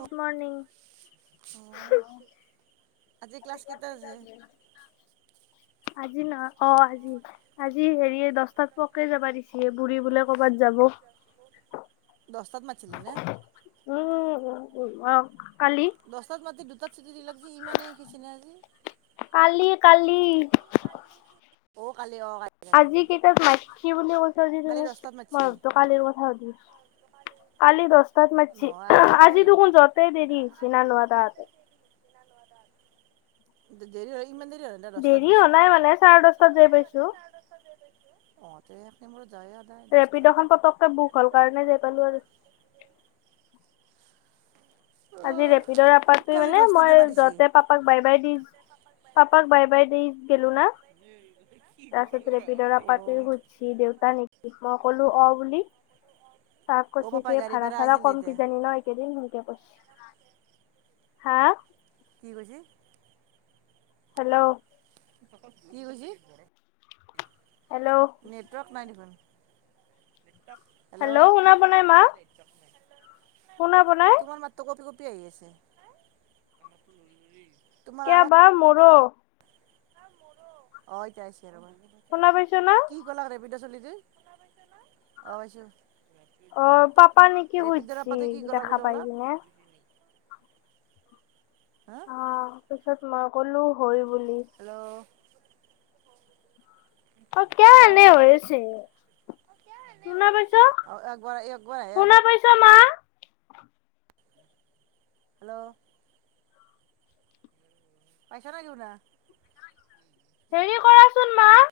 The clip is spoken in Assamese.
গুড মৰ্ণিং অ', আজি ক্লাছ কেইটা আছে? আজি না। অ', আজি, আজি হেৰি এই দহটাত পোৱাকে যাবা দিছে বুঢ়ী বোলে কৰ'বাত যাব। দছটাত মাতিছিলে নে? উম, উ, উ, অ', কালি। দহটাত মাতি দুটাত চুটি দিলাক যে ইমানেই [unintelligible] হৈছে নে আজি? কালি কালি। অ', কালি অ', কালি। কালি আজি কালি কেইটাত মাইকি বুলি কৈছা যে কালি তুমি দহটাত মাতিছি মই টো কালিৰ কথা সুধি আছোঁ। কালি দহটাত মাতছি, নহয় কথা আজি সুধিম দেখোন যোৱেতেই দেৰি হৈছি নানুৱাতাত। দে-দেৰি হয় ইমান দেৰি হয়? দে দহটাত দেৰি গৈছ হোৱা নাই মানে চাৰে দহটাত যাই পাছোঁ। অহ তে সেইখিনি মোৰ যায় আৰু ৰেপিড খন পতকে বুক হ'ল কাৰণে যাই পালো আৰু। আজি অঁ ৰেপিডৰ আপাৰট কালি মানে দহটাত মই যাবা দিছি যতে পাপাক bye by the পাপাক bye by the গলো না। নেই এতে কি? তাৰপাছত ৰেপিডৰ আপা ঘুজছি দেউতা নেকি? মই কলো অ' বুলি। তাক অঁ কৈছে কি পাপাই গাড়ীৰ ভাড়া পৰা ভাড়াও আহিছিল কম তেতিয়া কিজানি ন একেদিন সেনকে কৈছি। হা? কি কৈছে? হেল্ল'। কি কজি? হেল্ল' নেটৱৰ্ক নাই দেখোন নেটৱৰ্ক হেল্ল' শুনা পোৱা নাই মা শুনা পোৱা নাই তোমাৰ মাত তো কঁপি কঁপি আহি আছে। কিয় বা মোৰো। অ' এতিয়া আহিছে ৰ'বা শুনা পাইছ না কি- ক'লাগ ৰেবিড' চলি যে অ' পাইছো। অ পাপা নেকি অ' ৰেপিড সুধছি আপাতোৱে কি কলা দেখা বোলি পাই কলা? কিনে হা অ' পিছত মই ক'লো হয় বুলি। হেল্ল'। অ' কে এনে হেল্ল' হৈছে। শুনা পাইছ? অঁ একবাৰ একবাৰ আহে শুনা পাইছ মা? হেল্ল'। পাইছ নেকি শুনা? হেৰি কৰাচোন মা